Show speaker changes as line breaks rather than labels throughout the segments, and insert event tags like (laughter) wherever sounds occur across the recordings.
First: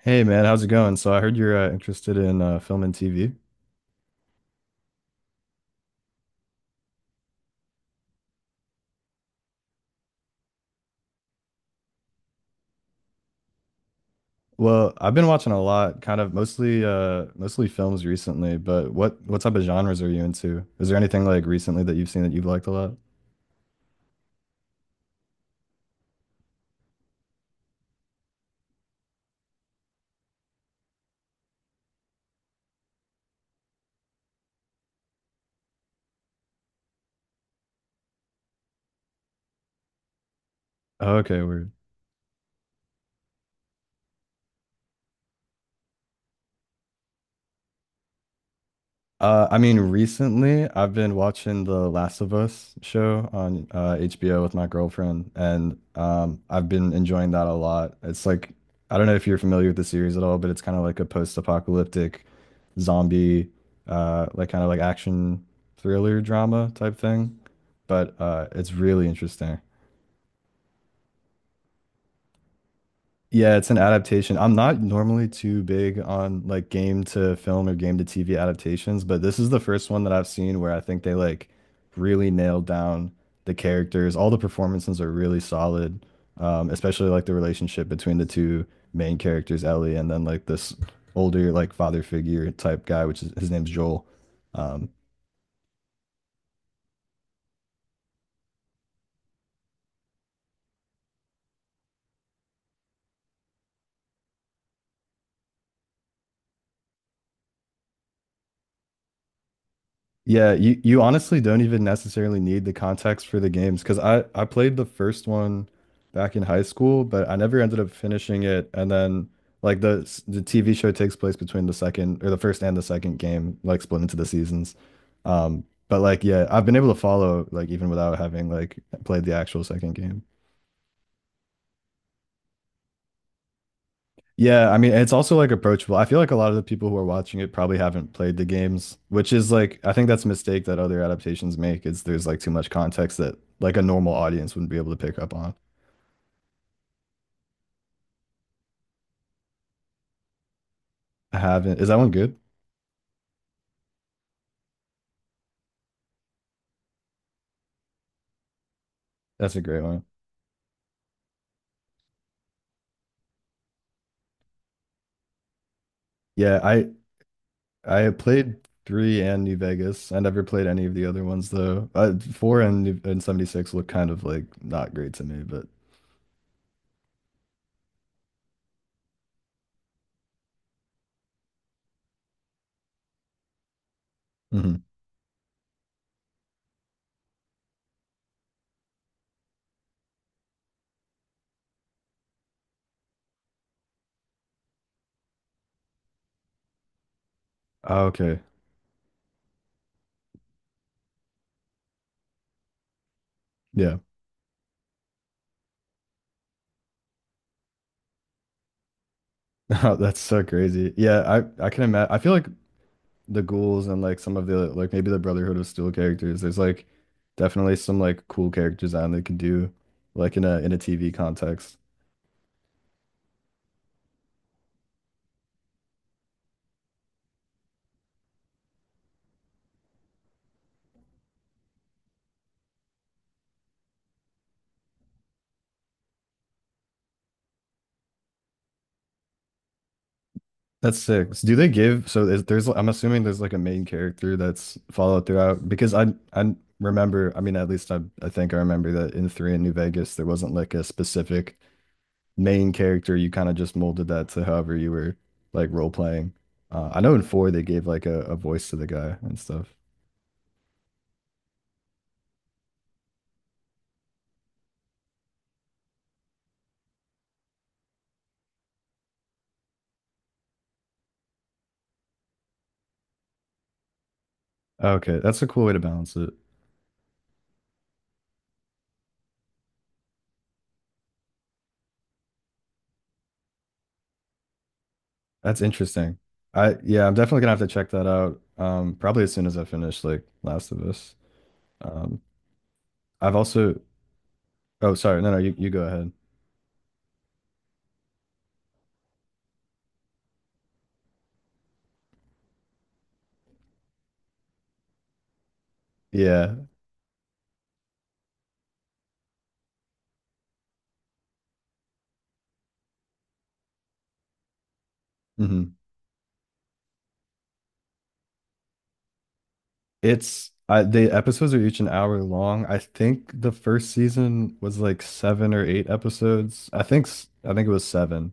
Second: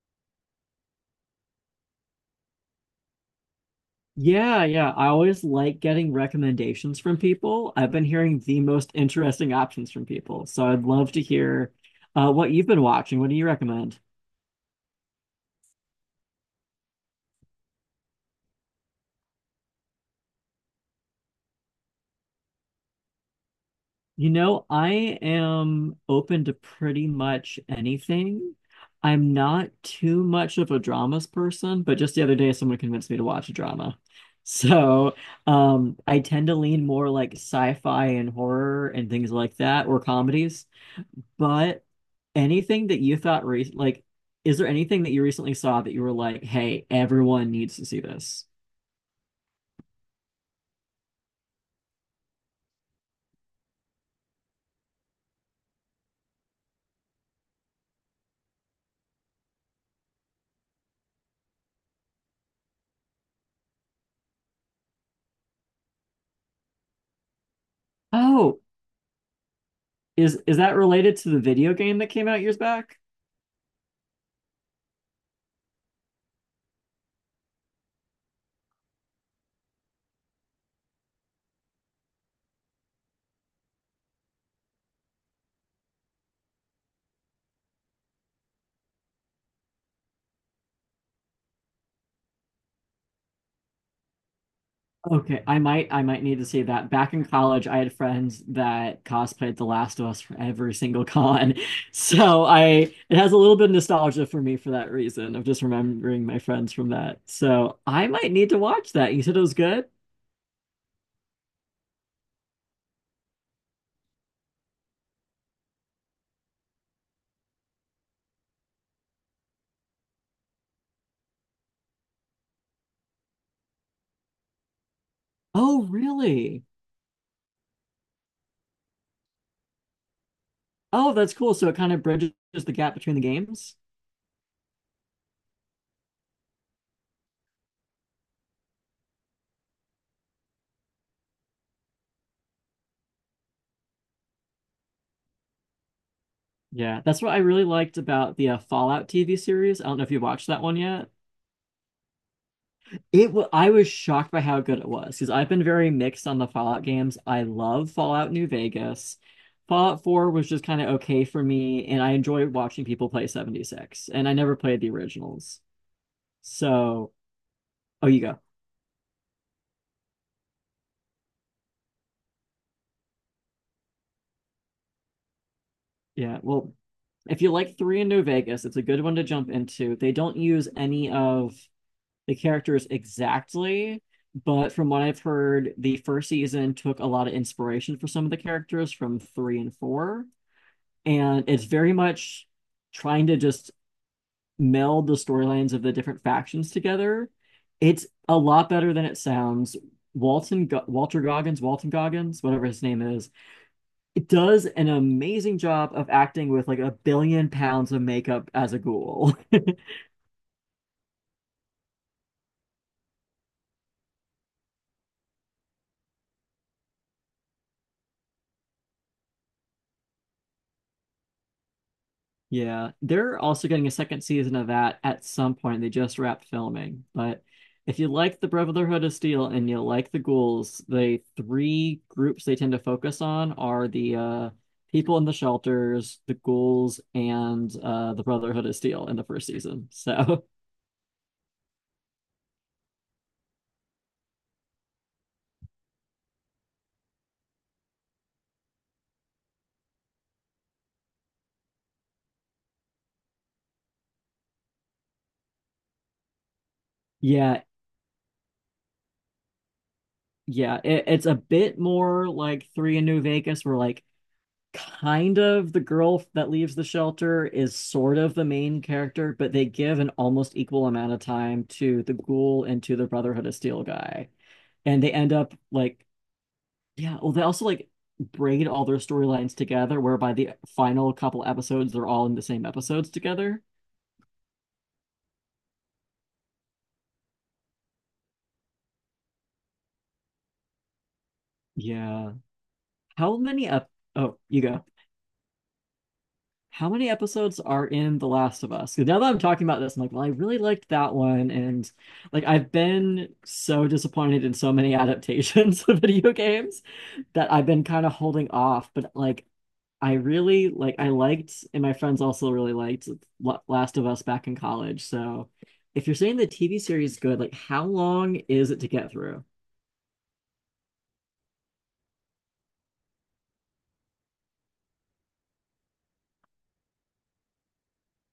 Hey man, how's it going? So I heard you're interested in film and TV.
Yeah, yeah. I always like getting recommendations from people. I've been hearing the most interesting options from people. So I'd love to hear what you've been watching. What do you recommend?
Well, I've been watching a lot, kind of mostly mostly films recently. But what type of genres are you into? Is there anything like recently that you've seen that you've liked a lot?
I am open to pretty much anything. I'm not too much of a dramas person, but just the other day, someone convinced me to watch a drama. (laughs) So I tend to lean more like sci-fi and horror and things like that, or comedies.
Oh, okay, weird.
But anything that you like is there anything that you recently saw that you were like, "Hey, everyone needs to see this."
I mean, recently I've been watching The Last of Us show on HBO with my girlfriend, and I've been enjoying that a lot. It's like, I don't know if you're familiar with the series at all, but it's kind of like a post-apocalyptic zombie, like kind of like action thriller drama type thing. But
Oh,
it's really interesting.
is that related to the video game that came out years back?
Yeah, it's an adaptation. I'm not normally too big on like game to film or game to TV adaptations, but this is the first one that I've seen where I think they like really nailed down the characters. All the performances are really solid, especially like the relationship between the two main characters, Ellie, and then like this older like father figure type guy, which is his name's Joel. Um,
Okay, I might need to see that. Back in college, I had friends that cosplayed The Last of Us for every single con. (laughs) So I it has a little bit of nostalgia for me for that reason of just remembering my friends from that. So I might need to watch that. You said it was good?
Yeah, you honestly don't even necessarily need the context for the games because I played the first one back in high school, but I never ended up finishing it. And then like the TV show takes place between the second or the first and the second game, like split into the seasons.
Oh,
But like yeah,
really?
I've been able to follow like even without having like played the actual second game.
Oh, that's cool. So it kind of bridges the gap between the games.
Yeah, I mean, it's also like approachable. I feel like a lot of the people who are watching it probably haven't played the games, which is like I think that's a mistake that other adaptations make is there's like too much context that like a normal audience wouldn't be able to pick up on.
Yeah, that's what I really liked about the Fallout TV series. I don't know if you watched that one yet.
I haven't. Is that one good?
It wa I was shocked by how good it was because I've been very mixed on the Fallout games. I love Fallout New Vegas.
That's a great
Fallout
one.
4 was just kind of okay for me, and I enjoy watching people play 76. And I never played the originals.
Yeah, I
So, oh,
I
you go.
played three and New Vegas. I never played any of the other ones though. Four and 76 look kind of like not great to me, but
Yeah, well, if you like 3 in New Vegas, it's a good one to jump into. They don't use any of the characters exactly, but
mhm.
from what I've heard, the first season took a lot of inspiration for some of the characters from three and four. And it's very much trying to just meld the storylines of the different factions together.
Oh,
It's a
okay.
lot better than it sounds. Walter Goggins, Walton Goggins, whatever his name is,
Yeah.
it does an amazing job of acting with like a billion pounds of makeup as a ghoul.
(laughs)
(laughs)
That's so crazy. Yeah, I can imagine. I feel like the ghouls and like some of the like maybe the Brotherhood of Steel characters. There's like definitely some like cool character design they could do like in a TV context.
Yeah, they're also getting a second season of that at some point. They just wrapped filming. But if you like the Brotherhood of Steel and you like the ghouls, the three groups they tend to focus on are the people in the shelters, the ghouls, and the Brotherhood of Steel in the first season. So
That's six. Do they give so is there's I'm assuming there's like a main character that's followed throughout because I remember I mean at least I think I remember that in three in New Vegas there wasn't like a specific main character. You kind of just molded that to however you were like role playing. I know
(laughs)
in four
yeah,
they gave like a voice to the guy and stuff.
yeah, it's a bit more like Three in New Vegas, where like kind of the girl that leaves the shelter is sort of the main character, but they give an almost equal amount of time to the ghoul and to the Brotherhood of Steel guy. And they
Okay,
end
that's a
up
cool way to
like,
balance it.
yeah, well, they also like braid all their storylines together, whereby the final couple episodes, they're all in the same episodes together.
That's interesting. I yeah, I'm definitely gonna have to check that out. Probably as soon as I finish like Last of Us. Um,
Yeah.
I've
How many
also
up? Oh, you go.
oh, sorry, no, you go ahead.
How many episodes are in The Last of Us? 'Cause now that I'm talking about this, I'm like, well, I really liked that one. And like, I've been so disappointed in so many adaptations (laughs) of video
Yeah,
games that I've been kind of holding off. But like, I liked, and my friends also really liked Last of Us back in college. So
hmm.
if you're saying the TV series is good, like, how long is it to get through?
It's I the episodes are each an hour long. I think the first season was like seven or eight episodes. I think it was seven.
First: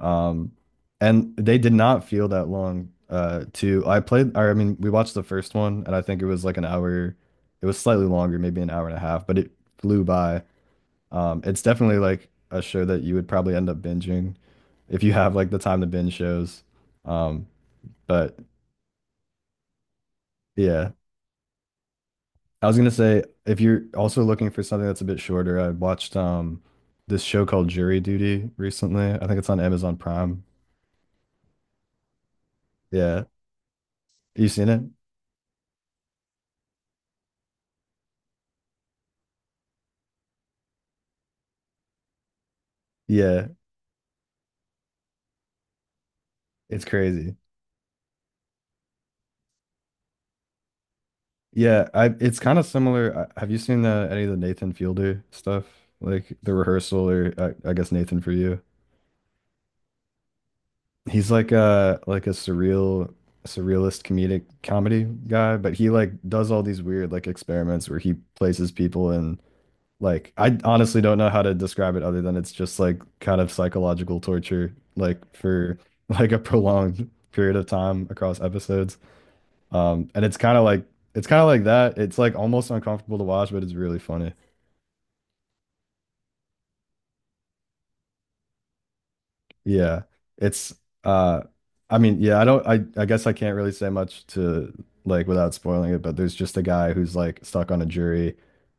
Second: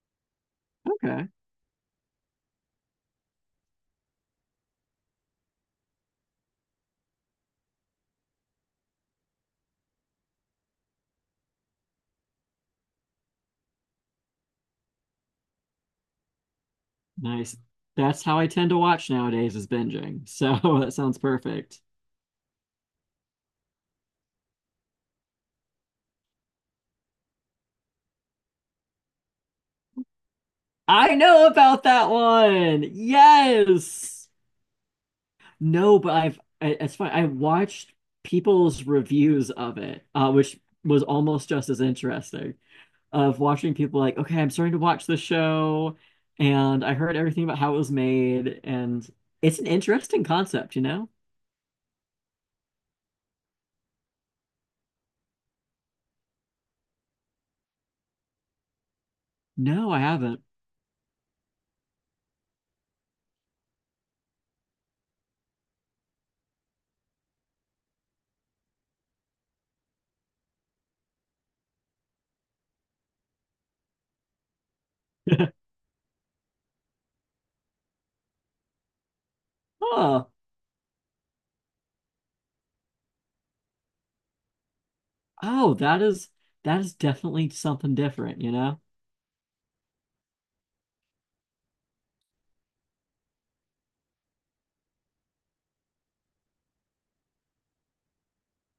Um,
Okay.
and they did not feel that long. To I played or I mean we watched the first one and I think it was like an hour. It was slightly longer, maybe an hour and a half, but it flew by. It's definitely like a show that you would probably end up binging if you have like the time to binge shows. Um,
Nice. That's how
but
I tend to watch nowadays is binging. So (laughs)
yeah,
that sounds perfect.
I was gonna say if you're also looking for something that's a bit shorter, I watched this show called Jury Duty recently. I think it's on Amazon Prime.
I know about that one.
Yeah,
Yes.
you seen it?
No, but it's fine. I watched people's reviews of it, which was almost just as interesting. Of
Yeah,
watching people like, okay, I'm starting to watch the show, and
it's
I heard
crazy.
everything about how it was made, and it's an interesting concept, you know?
Yeah, I it's kind of similar. I, have you seen any of the Nathan Fielder stuff, like the rehearsal or I guess Nathan for you?
No, I haven't.
He's like a surreal surrealist comedic comedy guy, but he like does all these weird like experiments where he places people in like I honestly don't know how to describe it other than it's just like kind of psychological torture like
(laughs)
for (laughs) like a prolonged period of time across episodes. And
Oh,
it's kind of like it's kind of like that. It's like almost uncomfortable to watch, but it's really funny.
oh, that is that is definitely something different, you know?
Yeah. It's uh I mean, yeah, I don't I guess I can't really say much to like without spoiling it, but there's just a guy who's like stuck on a jury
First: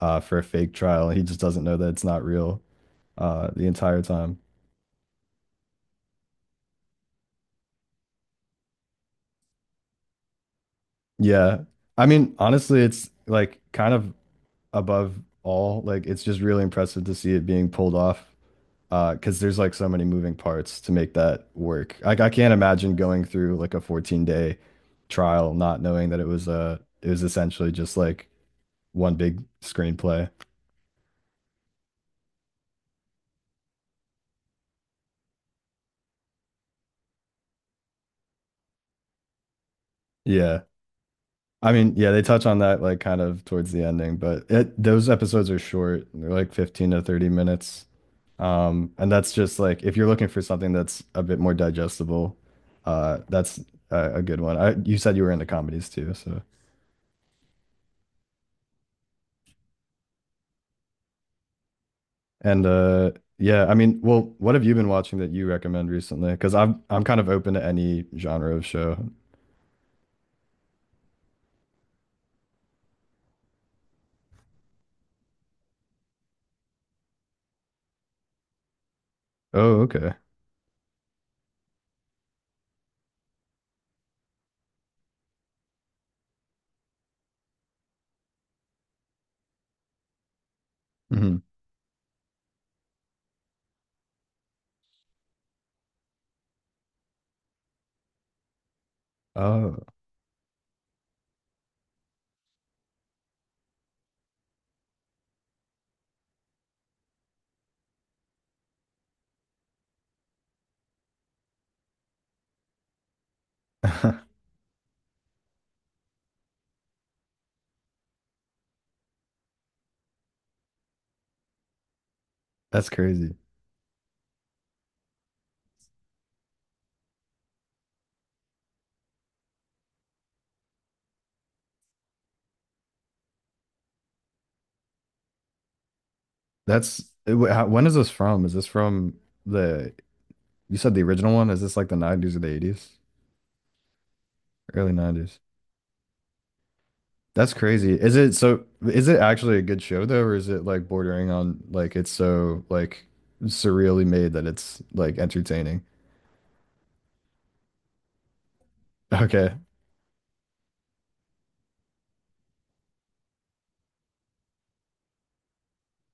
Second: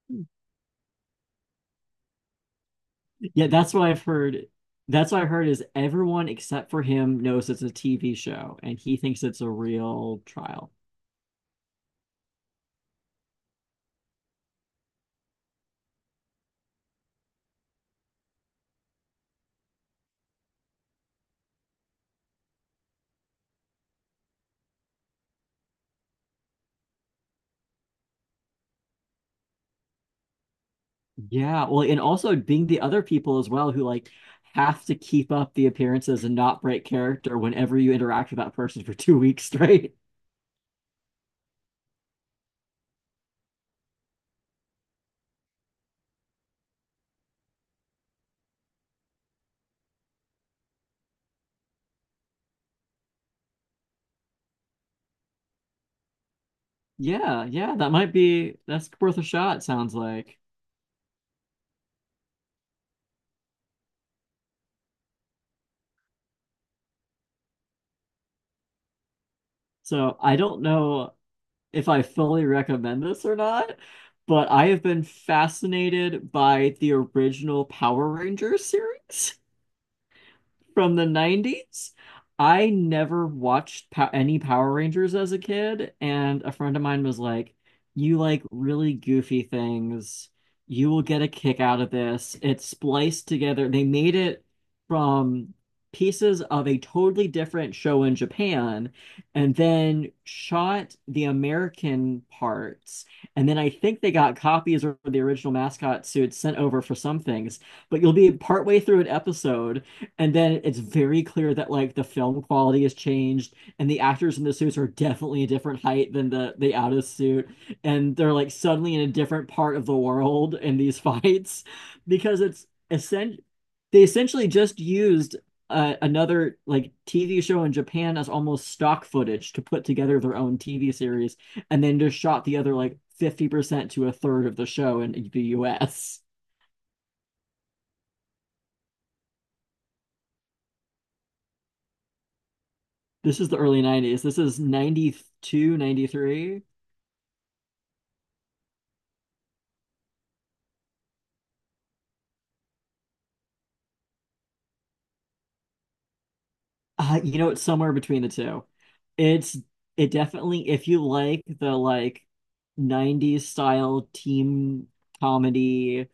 for a fake trial and he just doesn't know that it's not real
Yeah,
the
that's what
entire
I've
time.
heard. That's what I heard is everyone except for him knows it's a TV show and he thinks it's a real trial.
Yeah. I mean, honestly, it's like kind of above all. Like it's just really impressive to see it being pulled off. Because there's like so many moving parts to make that work. Like I can't imagine going through like a 14-day trial not knowing that it was essentially just like one big screenplay.
Yeah, well, and also being the other people as well who like have to keep up the appearances and not break character whenever you interact with that person for (laughs) 2 weeks straight.
Yeah. I mean, yeah, they touch on that like kind of towards the ending, but it those episodes are short. They're like 15 to 30 minutes. And that's just like if you're looking for something that's a bit more digestible, that's a good one. I, you said you were into comedies too, so
Yeah, yeah, that might be that's worth a shot, sounds like.
And yeah, I mean, well, what have you been watching that you recommend recently? Because I'm kind of open to any genre of show.
So I don't know if I fully recommend this or not, but I have been fascinated by the original Power Rangers series
Oh, okay.
from the 90s. I never watched pow any Power Rangers as a kid, and a friend of mine was like, "You like really goofy things. You will get a
Hmm.
kick out of this." It's spliced together. They made it from pieces of a totally different show in Japan and
Oh,
then shot the American parts. And then I think they got copies of the original mascot suits sent over for some things, but you'll be partway through an episode and then it's very clear that like the film quality has changed, and the actors
(laughs)
in the suits are definitely a different height than the out of suit, and they're like suddenly in a different part of the world in these (laughs) fights, because it's
that's crazy.
essen they essentially just used another like TV show in Japan as almost stock footage to put together their own TV series, and then just shot the other like 50% to a third of the show in the US.
That's it, how, when is this from? Is this from the you said the original one? Is this like the 90s or the 80s?
This is the early 90s. This is
Early
ninety
90s.
two, '93.
That's crazy. Is it so is it actually a good show though, or is it like bordering on like it's so like surreally made that it's like entertaining? (laughs)
You know, it's somewhere between the two.
Okay.
It's it definitely if you like the 90s style team comedy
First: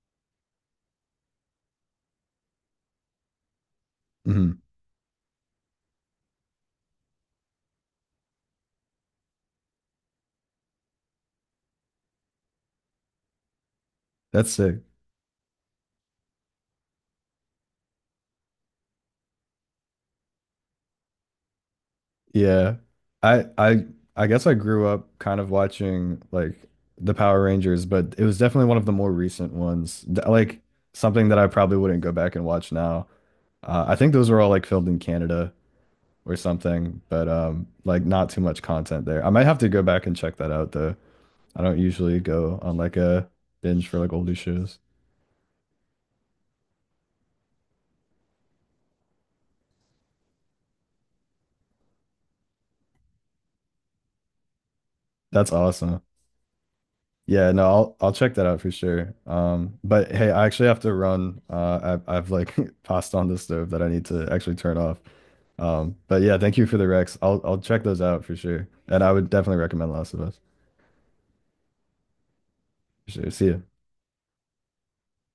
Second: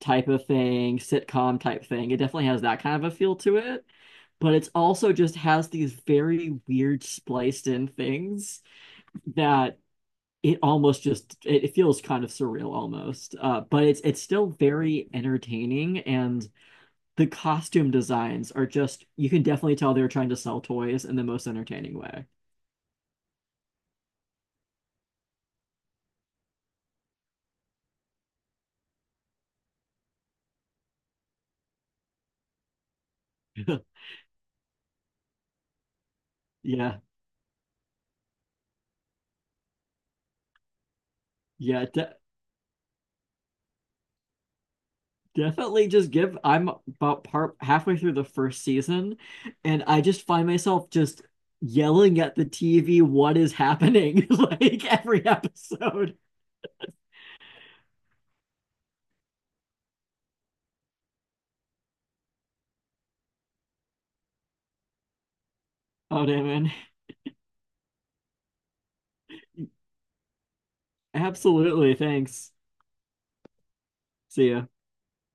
type of thing, sitcom type thing, it definitely has that kind of a feel to it.
Hmm.
But it's also just has these very weird spliced in things that it feels kind of surreal almost. But it's still
That's sick.
very entertaining and the costume designs are just you can definitely tell they're trying to sell toys in the most entertaining way.
Yeah. I I I guess I grew up kind of watching like the Power Rangers, but it was definitely one of the more recent ones. Like something that I probably wouldn't go back and watch now. I
(laughs)
think those were all like filmed in Canada or
Yeah.
something, but like not too much content there. I might have to go back and check that out though. I don't
Yeah, de-
usually go on like a binge for like older shows.
definitely just give I'm about part halfway through the first season and I just find myself just yelling at the TV what is happening (laughs) like every
That's awesome.
episode.
Yeah, no, I'll check that out for sure. But hey, I actually have to run. I've like (laughs) passed on the stove that I need to actually turn off. But
Oh,
yeah,
damn,
thank you
man!
for the Rex. I'll check those out for sure, and I would definitely recommend Last of Us
Absolutely. Thanks.
for sure. See ya.
See ya.